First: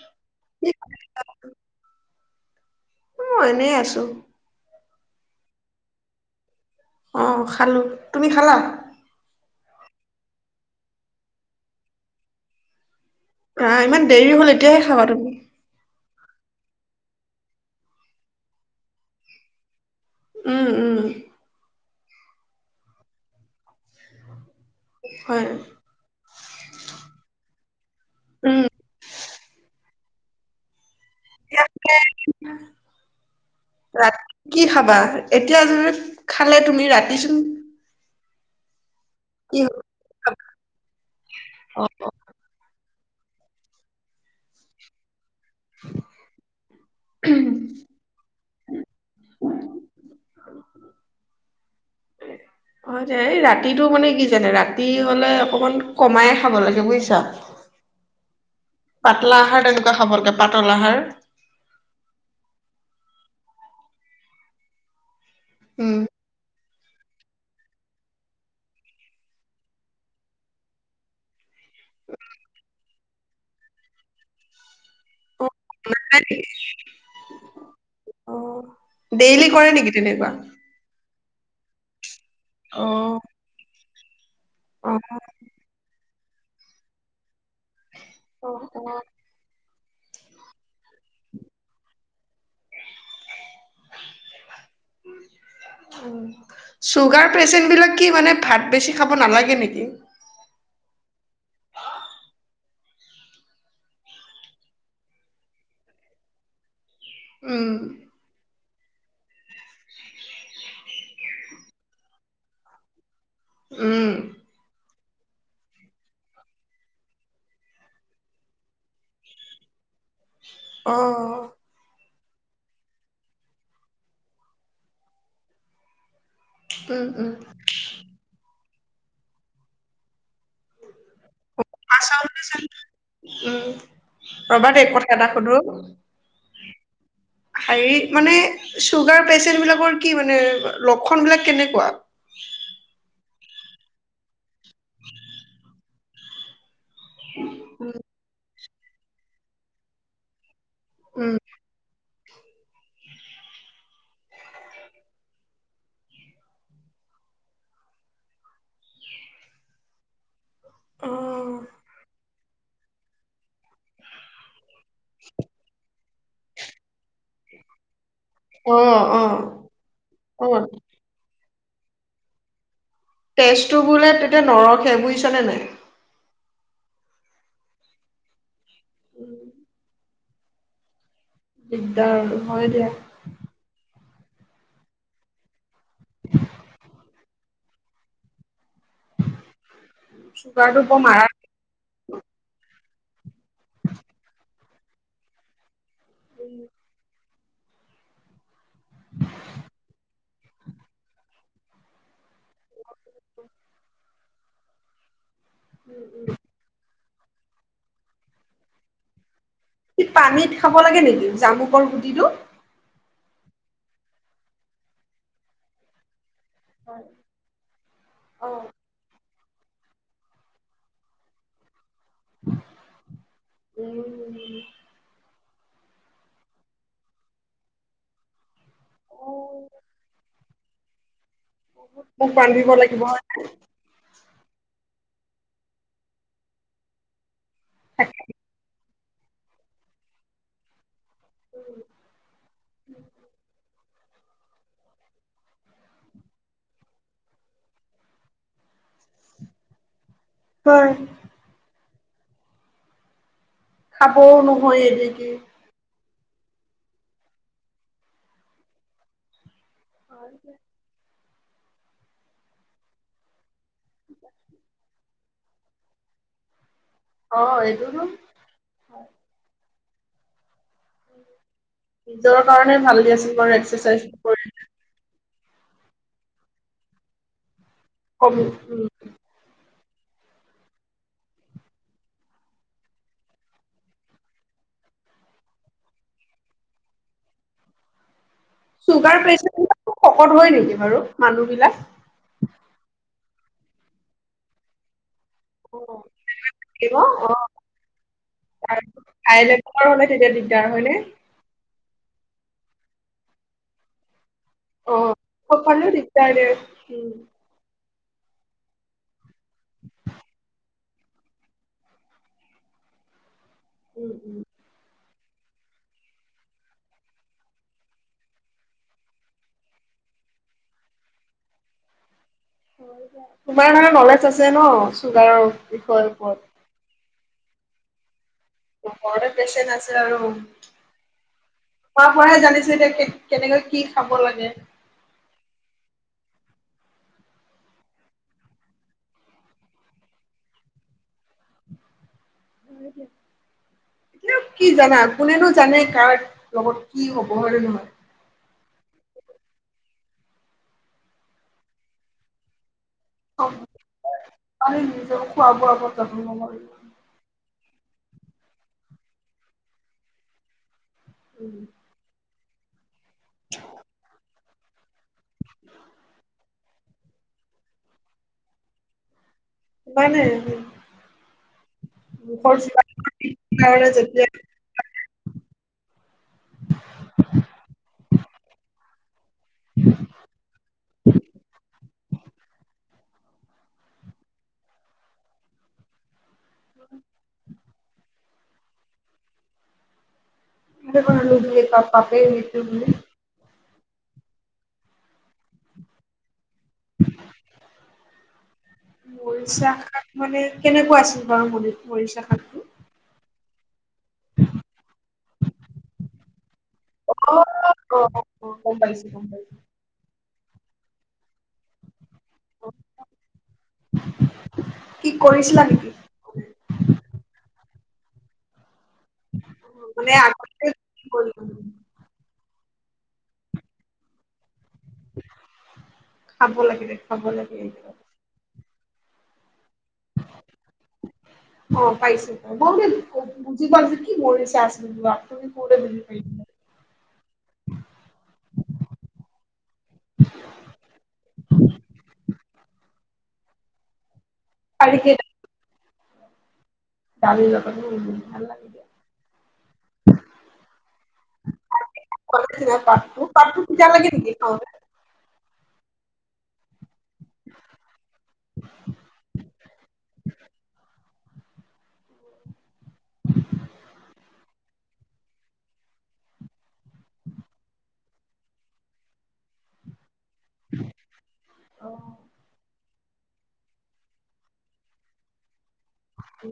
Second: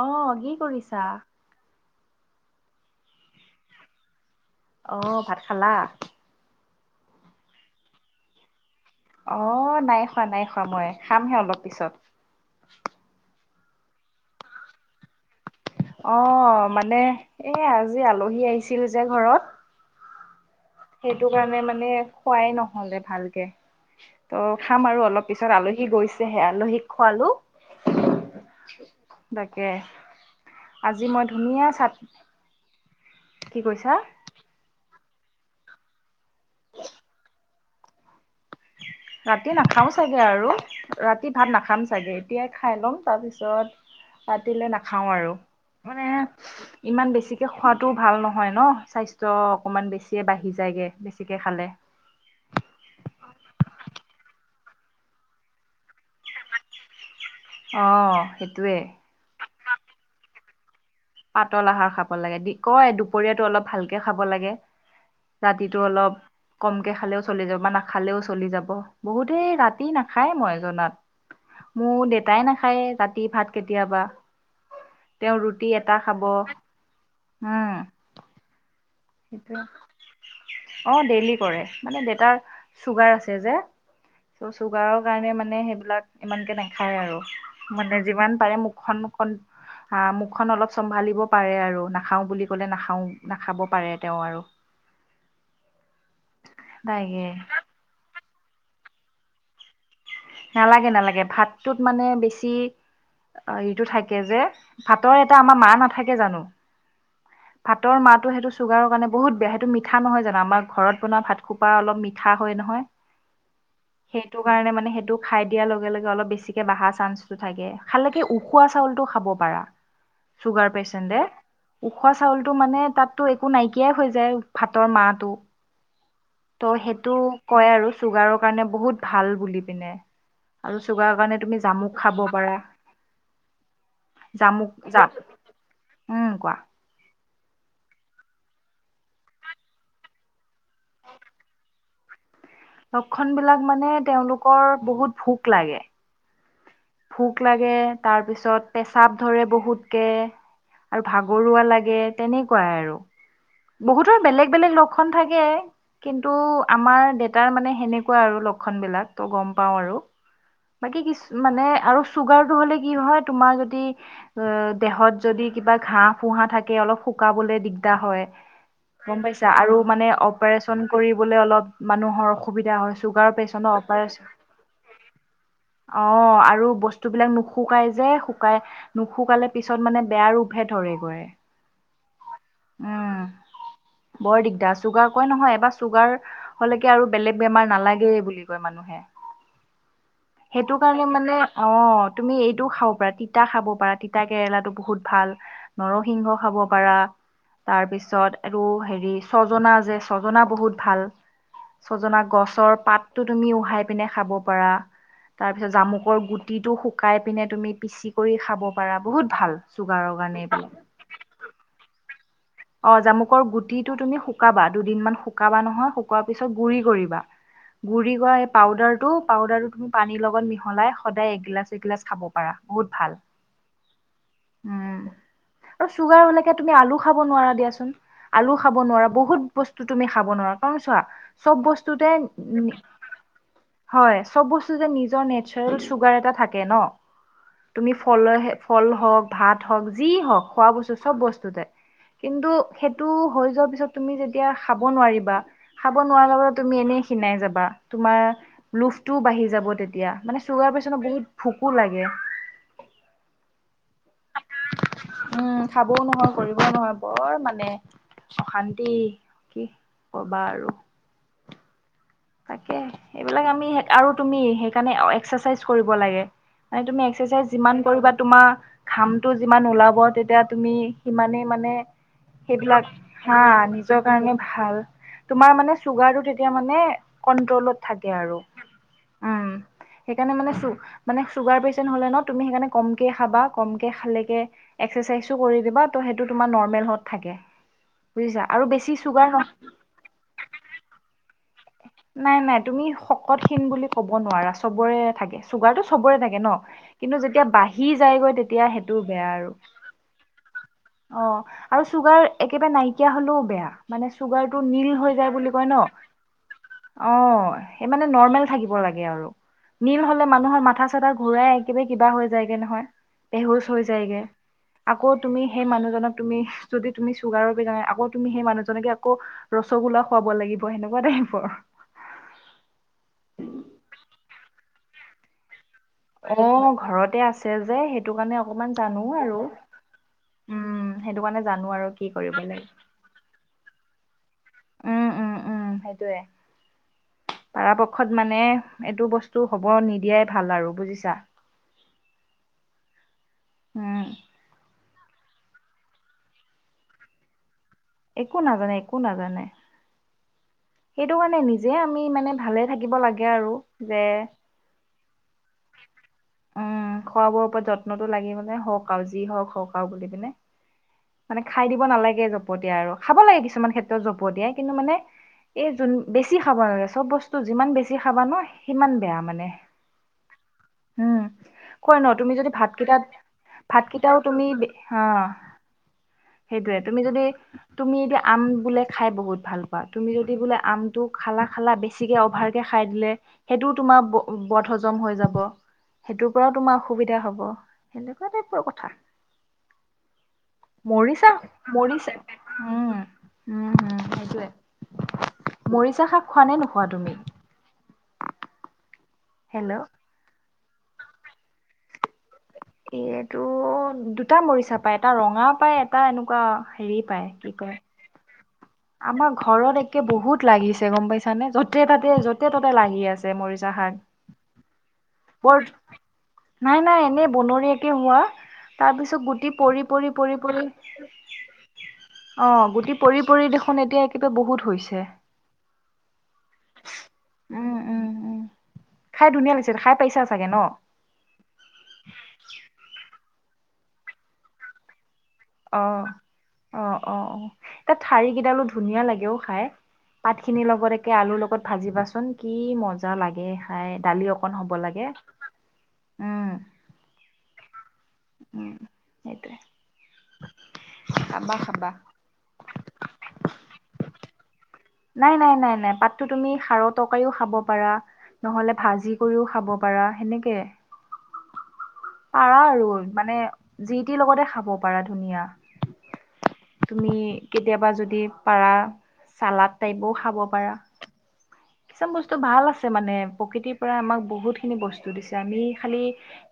অহ, কি কৰিছা? মই এনে আছো। অহ, ভাত খালা? অ খালো, তুমি খালা? অ, নাই খোৱা, নাই খোৱা মই, খামহে অলপ পিছত আহ, ইমান দেৰি হ'ল এতিয়াহে খাবা তুমি অ, মানে এ আজি আলহী আহিছিল যে ঘৰত উম উম সেইটো কাৰণে মানে খোৱাই নহলে ভালকে, ত' খাম আৰু অলপ হয় পিছত, আলহী গৈছেহে, আলহীক উম খোৱালো, তাকে আজি মই ধুনীয়া চাট, কি কৈছা? ৰাতি কি খাবা এতিয়া য খালে তুমি ৰাতিচোন ৰাতি কি নাখাওঁ চাগে খাবা? আৰু ৰাতি ভাত নাখাম চাগে, এতিয়াই খাই ল'ম তাৰপিছত, ৰাতিলে নাখাওঁ আৰু মানে, ইমান বেছিকে খোৱাতটো ভাল নহয়। হয় ন, স্বাস্থ্য অকমান বেছিয়ে বাঢ়ি যায়গে, বেছিকে খালে। সেইটো মানে কি জানে, ৰাতি হ'লে অকণমান কমাই খাব লাগে, বুজিছা অ সেইটোৱে পাতলা আহাৰ, তেনেকুৱা খাব লাগে। পাতল আহাৰ পাতল আহাৰ খাব লাগে, দি কয় দুপৰীয়াটো অলপ ভালকে খাব লাগে। ৰাতিটো উম অলপ কমকে খালেও চলি যাব, বা নাখালেও চলি যাব, বহুতেই ৰাতি নাখায় মই জনাত মোৰ দেউতাই নাখায়, তা ৰাতি ভাত কেতিয়াবা তেওঁ অ ৰুটি এটা খাব, হয় নেকি? উম। অ ডেইলি সেইটোৱে কৰে নেকি তেনেকুৱা? অ ডেইলি কৰে, মানে দেউতা অ চুগাৰ আছে যে চ', অ চুগাৰৰ কাৰণে মানে সেইবিলাক ইমানকে নাখায় আৰু। মানে যিমান অ পাৰে অ মুখখন মুখখন আ মুখখন অলপ চম্ভালিব পাৰে আৰু নাখাও বুলি ক'লে নাখাও, নাখাব পাৰে। তেওঁ আৰু তাকে চুগাৰ পেচেন্ট বিলাক কি মানে ভাত বেছি খাব নালাগে নেকি? নালাগে এইটো থাকে যে, ভাতৰ এটা আমাৰ মাৰ নাথাকে জানো? উম, ভাতৰ মাৰটো সেইটো চুগাৰৰ কাৰনে বহুত বেয়া এইটো মিঠা নহয় জানো, আমাৰ ঘৰত আপোনাৰ ভাত খোপা অলপ মিঠা হয় নহয়। উম, সেইটো কাৰণে মানে সেইটো খাই দিয়াৰ লগে লগে অলপ বেছিকে বাঢ়া চান্সটো থাকে, খালেকে উখোৱা চাউলটো খাব পাৰা। ছুগাৰ পেচেণ্টে। অ', ওখোৱা চাউলটো মানে তাতটোএকো নাইকিয়াই হৈ যায় ভাতৰ মাৰটো। ত' উম, সেইটো উম। কয় আৰু চুগাৰৰ কাৰণে বহুত ভাল বুলি পিনে আৰু চুগাৰৰ কাৰণে তুমি জামুক খাব আচলতে পাৰা। উম, ৰ'বা দেই জামুক কথা জাপ, এটা সুধো? উম কোৱা? হেৰি মানে চুগাৰ পেচেণ্ট বিলাকৰ কি মানে লক্ষণ বিলাক কেনেকুৱা? লক্ষণ বিলাক মানে তেওঁলোক কৰ বহুত ভোক লাগে। ভোক লাগে, তাৰ পিছত পেচাব ধৰে বহুত কে আৰু উম, ভাগৰুৱা লাগে, তেনেকুৱাই আৰু। বহুতৰে বেলেগ বেলেগ লক্ষণ থাকে। কিন্তু আমাৰ দেতাৰ মানে সেনেকুৱা আৰু লক্ষণ বিলাক। ত' গম পাওঁ আৰু। বাকী কিছ অ', মানে আৰু চুগাৰটো হ'লে কি হয় তোমাৰ যদি, অ দেহত যদি কিবা ঘাঁ ফুহা থাকে অলপ শুকাবলে দিগদাৰ হয়। অ', গম অ'। পাইছা আৰু মানে অ', অপাৰেচন কৰিবলে অলপ মানুহৰ অসুবিধা হৈছে। তেজটো বোলে তেতিয়া নৰসে, বুইছানে নাই? অ আৰু বস্তুবিলাক নুশুকাই যে শুকাই নুশুকালে পিছত মানে বেয়া ৰূপহে ধৰে গৈ। দিগদাৰ আৰু হয় দিয়া। বৰ দিগদাৰ চুগাৰ কয় নহয়! এবাৰ চুগাৰ, হ'লেকে আৰু বেলেগ বেমাৰ নালাগেই বুলি কয় মানুহে। চুগাৰটো বৰ সেইটোকাৰণে মাৰা মানে, অ' তুমি এইটো খাৱ ৰাতি তিতা খাব পাৰা তিতা কেৰেলাটো। বহুত ভাল। নৰসিংহ খাব পাৰা। তাৰপিছত আৰু হেৰি ছজনা যে, ছজনা বহুত ভাল। ছজনা গছৰ পাতটো তুমি উহাই পিনে খাব পাৰা। তাৰপিছত জামুকৰ গুটিটো শু শুকাই পিনে তুমি পিচি কৰি খাব পাৰা, বহুত ভাল। সি চুগাৰৰ কাৰণে পানীত এইবিলাক। খাব লাগে নেকি! জামুকৰ গুটিটো। অ' জামুকৰ গুটিটো তুমি শুকাবা। দুদিনমান শুকাবা নহয় শুকুৱা তাৰপিছত গুড়ি কৰিবা, গুড়ি কৰা এই অ', পাউদাৰটো, পাউদাৰ। পানীৰ লগত মিহলাই সদায় এগিলাচ-এগিলাচ। খাব পাৰা, বহুত ভাল। উম, উম। আৰু চুগাৰ হ'লেকে তুমি আলু খাব নোৱাৰা দিয়াচোন, আলু খাব নোৱাৰা, বহুত অ', বস্তু তুমি খাব নোৱাৰা। কাৰণ চোৱা। চব বস্তুতে, মোক ৰান্ধিব লাগিব হয়। হয়, চব বস্তু যে নি। নেচাৰেল চুগাৰ এটা থাকে ন! তুমি ফলেহে, ফল হওক। ভাত হওক, যি হওক, খোৱা বস্তু চব বস্তুতে। কিন্তু, সেইটো হৈ যোৱাৰ পিছত। তুমি যেতিয়া খাব নোৱাৰিবা! খাব নোৱাৰা বাবে তুমি এনেই ক্ষীনাই যাবা। তোমাৰ, লোভটোও বাঢ়ি যাব তেতিয়া। মানে চুগাৰ হয়, পেচেণ্টৰ বহুত ভোকো লাগে। [unintelligible] খাবও নহয় এনেকি ও নহয়, কৰিবও নহয়। বৰ মানে অশান্তি। কি ক'বা আৰু! তাকে, সেইবিলাক আমি আৰু তুমি সেইকাৰণে এক্সাচাইজ কৰিব লাগে। মানে তুমি অ এক্সাচাইজ যিমান এইটোতো কৰিবা, তোমাৰ ঘামটো যিমান ওলাব তেতিয়া তুমি সিমানেই মানে, নিজৰ কাৰণে সেইবিলাক ভাল দিয়াচোন হা বাৰু নিজৰ এক্সাৰচাইজ কাৰণে কৰি ভাল। তোমাৰ মানে চুগাৰটো, তেতিয়া মানে। কণ্ট্ৰলত। থাকে কম আৰু উম উম। সেই কাৰণেই মানে চুগাৰ পেচেণ্ট হলে ন সেইকাৰণেই কমকে খাবা কমকে খালেহে এক্সাচাইজো কৰি দিবা। ত সেইটো তোমাৰ নৰ্মেল ত থাকে বুজিছা আৰু বেছি চুগাৰ নহ প্ৰেচাৰাক শকত হয় নেকি বাৰু মানুহ বিলাক। হকট খিন বুলি ক'ব নোৱাৰা চবৰে। থাকে অ চুগাৰটো চবৰে থাকে ন থাকিব কিন্তু অ যেতিয়া বাঢ়ি যায়গৈ তেতিয়া সেইটো বেয়া হাই আৰু। লেভেলৰ হ'লে তেতিয়া দিগদাৰ হয়নে? আৰু চুগাৰ একেবাৰে নাইকিয়া হলেও বেয়া মানে। চুগাৰটো নীল অ হৈ যায় বুলি চব কয় ন। ফালেও দিগদাৰ দে উম অ। সেই মানে নৰ্মেল থাকিব লাগে আৰু নীল হলে মানুহৰ। মাথা চাথা ঘূৰাই একেবাৰে কিবা হৈ যায়গে নহয়। বেহোচ হৈ উম যায়গৈ। উম আকৌ তুমি সেই মানুহজনক তুমি যদি তুমি চুগাৰৰ বিজাই আকৌ সেই মানুহজনকে আকৌ ৰসগোলা খুৱাব লাগিব সেনেকুৱা তাইপ। পৰ। তোমাৰ মানে নলেজ আছে ন। চুগাৰ। অ ঘৰতে আছে। আছে যে সেইটো কাৰণে। অকমান জানো ঘৰতে আৰু পেচেণ্ট আছে আৰু উম, সেইটো কাৰণে জানো আৰু খোৱা কি বোৱা হে কৰিব লাগে। জানিছো এতিয়া কে কেনেকৈ কি খাব লাগে। উম উম উম সেইটোয়ে পৰাপক্ষত মানে এইটো বস্তু হব নিদিয়াই ভাল আৰু বুজিছা। হয়। উম, কি জানাত। কোনেনো জানে কাৰ লগত কি হ'ব হয় নহয়। একো নাজানে একো নাজানে। সেইটো কাৰনে নিজে আমি মানে ভালে। থাকিব লাগে আৰু যে আমি নিজৰ খোৱা বোৱা ওপৰত যত্ন ল'ব লাগিব। উম খোৱ বোৰৰ ওপৰত যত্ন। যত্নতটো লাগিবলে হওক আৰু যি হওক হক আৰু বুলি পিনে। মানে খাই দিব নালাগে। হ দিয়া আৰু খাব লাগে কিছুমান ক্ষেত্ৰত জপ দিয়াই কিন্তু মানে এই যোন বেছি খাব নালাগে চব বস্তু যিমান বেছি খাবা ন সিমান বেয়া মানে উপাই নাই উম, কই ন তুমি যদি মুখৰ ভাত কেইটাত ভাত কাৰণে কেইটাও যেতিয়া তুমি অ সেইটোয়ে, তুমি যদি তুমি আম বোলে খাই বহুত ভাল পোৱা তুমি যদি আমটো খালা খালা বেছিকে অভাৰ কে খাই লে, সেইটো তোমাৰ ব বত হজম হৈ যাব, সেইটো পৰাও তোমাৰ অসুবিধা হ'ব, সেইটো কতে পা কথা ম ক মৰিছা ল প মৰিছা পাপেইট বুলি উম । উম হুম সেইটোৱে। মৰিচা শাক খোৱা নে নোখোৱা তুমি? মৰিচা হেল্ল' শাক মানে কেনেকুৱা আছিল বাৰু, ম মৰিচা শাকটো? এইয়াইটো দুটা মৰিচা পায় এটা ৰঙা পায়, এটা এনেকুৱা হেৰি অ', পায় কি কয় অ', অ', গম পাইছো, গম আমাৰ পাইছো। ঘৰত একে বহুত লাগিছে গম পাইছা নে যতেই তাত যতে ততে লাগি আছে মৰিচা শাক, কি বৰ কৰিছিলা নেকি? নাই নাই এনে বনৰ কিৱা তাৰ পিছত গুটি পৰি পৰি মানে পৰি পৰি আগতে অ, গুটি পৰি, পৰি দেখো এতিয়া একেবাৰে বহুত হৈছে খাব লাগে দে, খাব লাগে এই উম উম উম খাই ধুনীয়া লাগিছে খাই পাইছা চাগে ন অ পাইছে বাৰু কিবা কি কৰিছে আছিল যোৱা অ অ অ অ, এতিয়া ঠাৰি কেইডালো ধুনীয়া লাগেও খাই, পাত খিনিৰ লগত একে আলুৰ লগত ভাজিবাচোন কি মজা জা লাগে খাই দালি অ হ'ব লাগে। উম। দালি লগত উ ভাল লাগে উম, সেইটোৱে। খাবা, খাবা। পাতবোৰ তিতা লাগে নেকি খাওতে নাই নাই নাই নাই পাতটো তুমি সাৰ তকাৰিও খাব পাৰা নহলে ভাজি কৰিও খাব পাৰা সেনেকে পাৰা আৰু মানে জি টিৰ লগতে খাব পাৰা ধুনীয়া তুমি কেতিয়াবা যদি পাৰা চালাত তাইপো খাব পাৰা । কিছুমান অ', বস্তু ভাল আছে মানে প্ৰকৃতিৰ পৰা আমাক বহুত খিনি বস্তু দিছে আমি । খালি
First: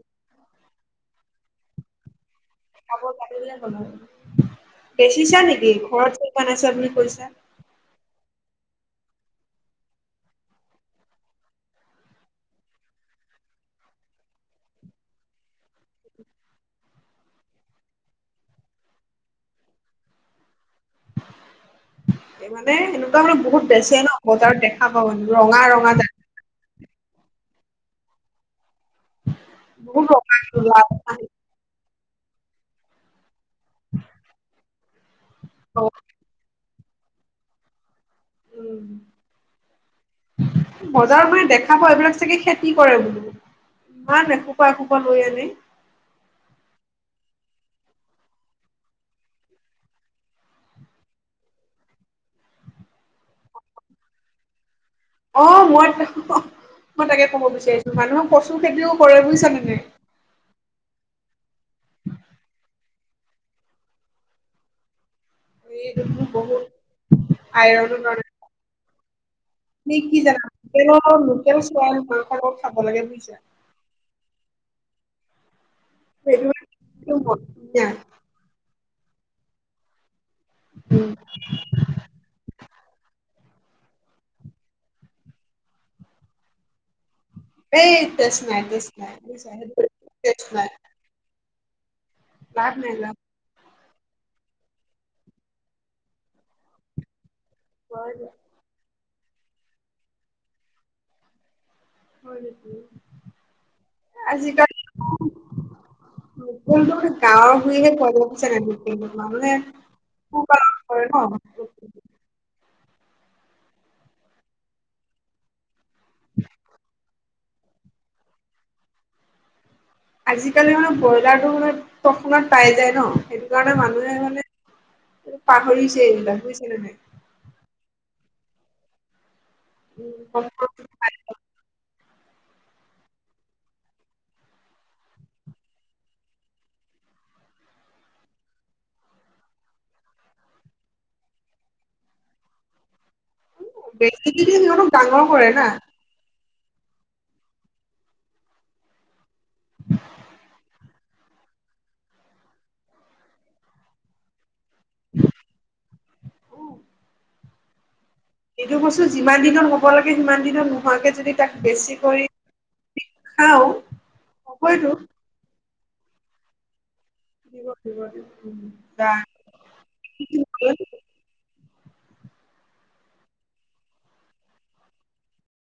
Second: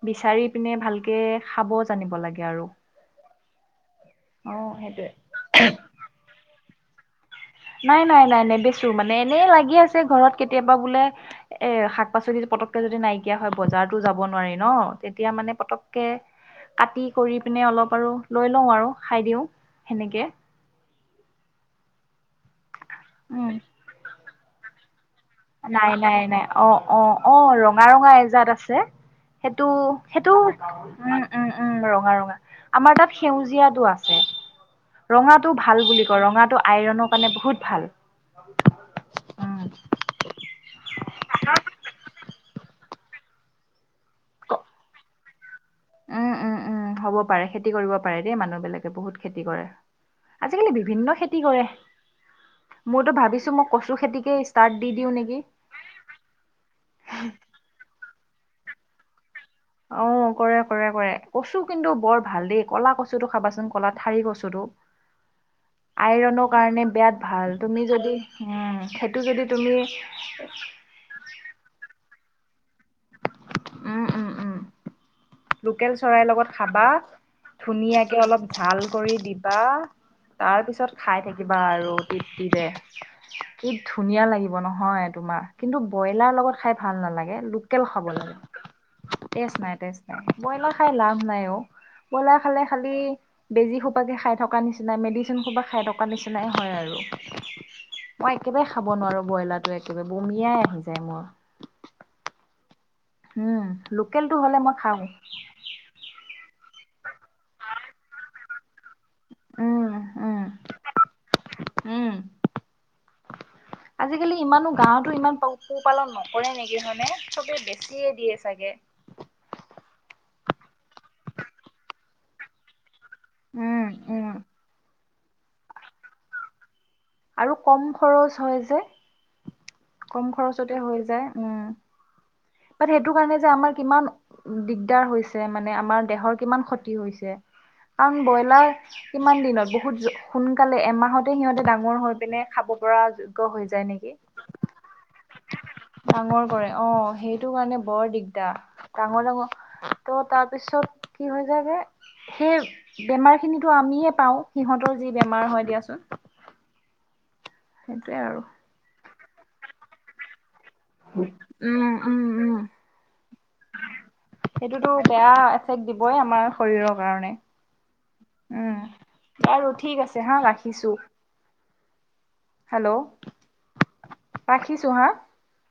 বিচাৰি পিনে ভালকে খাব জানিব লাগে। আৰু। খাব পাব, অ সেইটোৱে। বেছিছা নেকি? ঘৰত [unintelligible] বনাইছা বোলে।‌ কৈছা। নাই! নাই! নাই! নেবেচোঁ, মানে এনেই লাগি আছে ঘৰত কেতিয়াবা বোলে, এ শাক পাচলি পতককে যদি নাইকিয়া হয় বজাৰতো যাব নোৱাৰি ন। তেতিয়া মানে পতক কে কাটি কৰি পিনে অলপ আৰু, লৈ লওঁ আৰু খাই দিওঁ সেনেকে। [inaudible] এই মানে এনেকুৱা মানে উম। বহুত বেচে ন। বজাৰত দেখা প হয়, ৰঙা নাই ৰঙা যে নাই নাই অ অ' অ' ৰঙা ৰঙা এজাত আছে। সেইটো, বহুত সেইটো, ৰঙা উম! উম! উম! ৰ ৰঙা, ৰঙা, আমাৰ তাত সেউজীয়াটো আছে, ৰঙাটো ভাল বুলি কয়, ৰঙাটো আইৰনৰ কাৰণে বহুত ভাল! উম বজাৰৰ মানে দেখা পোৱা এইবিলাক চাগে খেতি কি কৰে, বোলোঁ, ইমান এসোপা এসোপা লৈ আনে উম! উম! উম! হ'ব পাৰে, খেতি কৰিব পাৰে, দেই মানুহ বিলাকে, বহুত খেতি কৰে আজিকালি, বিভিন্ন খেতি কৰে মইতোঁ ভাবিছো মই কচু খেতিকে ষ্টাৰ্ট দি দিও নেকি অ' মই ত, মই তাকে কব বিচাৰিছোঁ মানুহ কচু খেতিও কৰে বুইছ নে? অ' কৰে কৰে কৰে! কচু কিন্তু বৰ ভাল দেই, ক'লা কচু কচু টো খাবাচোন, ক'লা ঠাৰি কচু টো। এইটো আইৰনৰ বহুত কাৰণে বিয়াত ভাল, তুমি আইৰনৰ যদি, কাৰণে উম! সেইটো যদি তুমি কি জানা, লোকেল চোৱা খাব লাগে বুজিছা। উম উম উম লোকেল চৰাইৰ সেইটো লগত মানে খাবা, একদম ধুনীয়া ধুনীয়াকে অলপ ঝাল কৰি দিবা তাৰ পিছত উম, খাই থাকিবা আৰু তৃপ্তিৰে কি ধুনীয়া লাগিব নহয়, তোমাৰ কিন্তু ব্ৰইলাৰ লগত খাই ভাল নালাগে। লোকেল এই খাব লাগে তেচ নাই, তেচ নাই টেষ্ট টেষ্ট নাই টেষ্ট নাই ব্ৰইলাৰ খাই লাভ নাই অঁ! বইলাৰ খালে লাভ খালি নাই লাভ বেজি সোপা পাকে খাই থকা নিচিনা মেডিচিন সোবা খাই থকা নিচিনাই হয় আৰু হয় দে- মই একেবাৰে খাব নোৱাৰো ব্ৰইলাটো একেবাৰে বমিয়াই আহি যায় মোৰ হয় নেকি উম লোকেলটো হ'লে মই আজিকালি খাওঁ কিন্তু গাওঁ ভুই হে পোৱা যায় বুজিছা নাই মানে উম, উম, খুব আঁ কৰে ন উম। আজিকালি ইমানো গাঁৱতো ইমান পা পোহপালন নকৰে নেকি হয়নে চবেই বেছিয়ে দিয়ে চাগে আজিকালি মানে ব্ৰইলাৰটো মানে তৎক্ষণাৎ পাই যায় ন সেইটো কাৰণে উম, মানুহে উম। মানে পাহৰিছে এইবিলাক বুয়িছে নে নাই আৰু কম খৰচ হয় যে উম, কম খৰচতে হৈ যায় উম বাট সেইটো কাৰণে যে আমাৰ কিমান দিগদাৰ হৈছে মানে আমাৰ দেহৰ কিমান ক্ষতি হৈছে কাৰণ ব্ৰইলাৰ কিমান দিনত বহুত সোনকালে এমাহতে সিহঁতে ডাঙৰ হৈ পিনে খাব পৰা হৈ যায় নেকি? বেজি দি দি সিহঁতক ডাঙৰ কৰে না ডাঙৰ কৰে অঁ সেই ইটো কাৰণে বৰ দিগদা ডাঙৰ ডাঙ ত' তাৰপিছত কি হৈ যায় যে সেই বেমাৰখিনিটো আমিয়ে পাওঁ সিহঁতৰ যি বেমাৰ হয় দিয়াচোন সেইটোৱে আৰু সেইটো বস্তু যিমান দিনৰ হ'ব হ'ব লাগে সিমান দিনত ন নোহোৱাকে যদি তাক উম বেছি উম কৰি উম খাওঁ সেইটোতো হবইতো বেয়া দিবই আমাৰ শৰীৰক কাৰণে, দিব দিব দিব। উম বা বাৰু ঠিক আছে হাঁ ৰাখিছো হেল্ল, ৰাখিছো হা।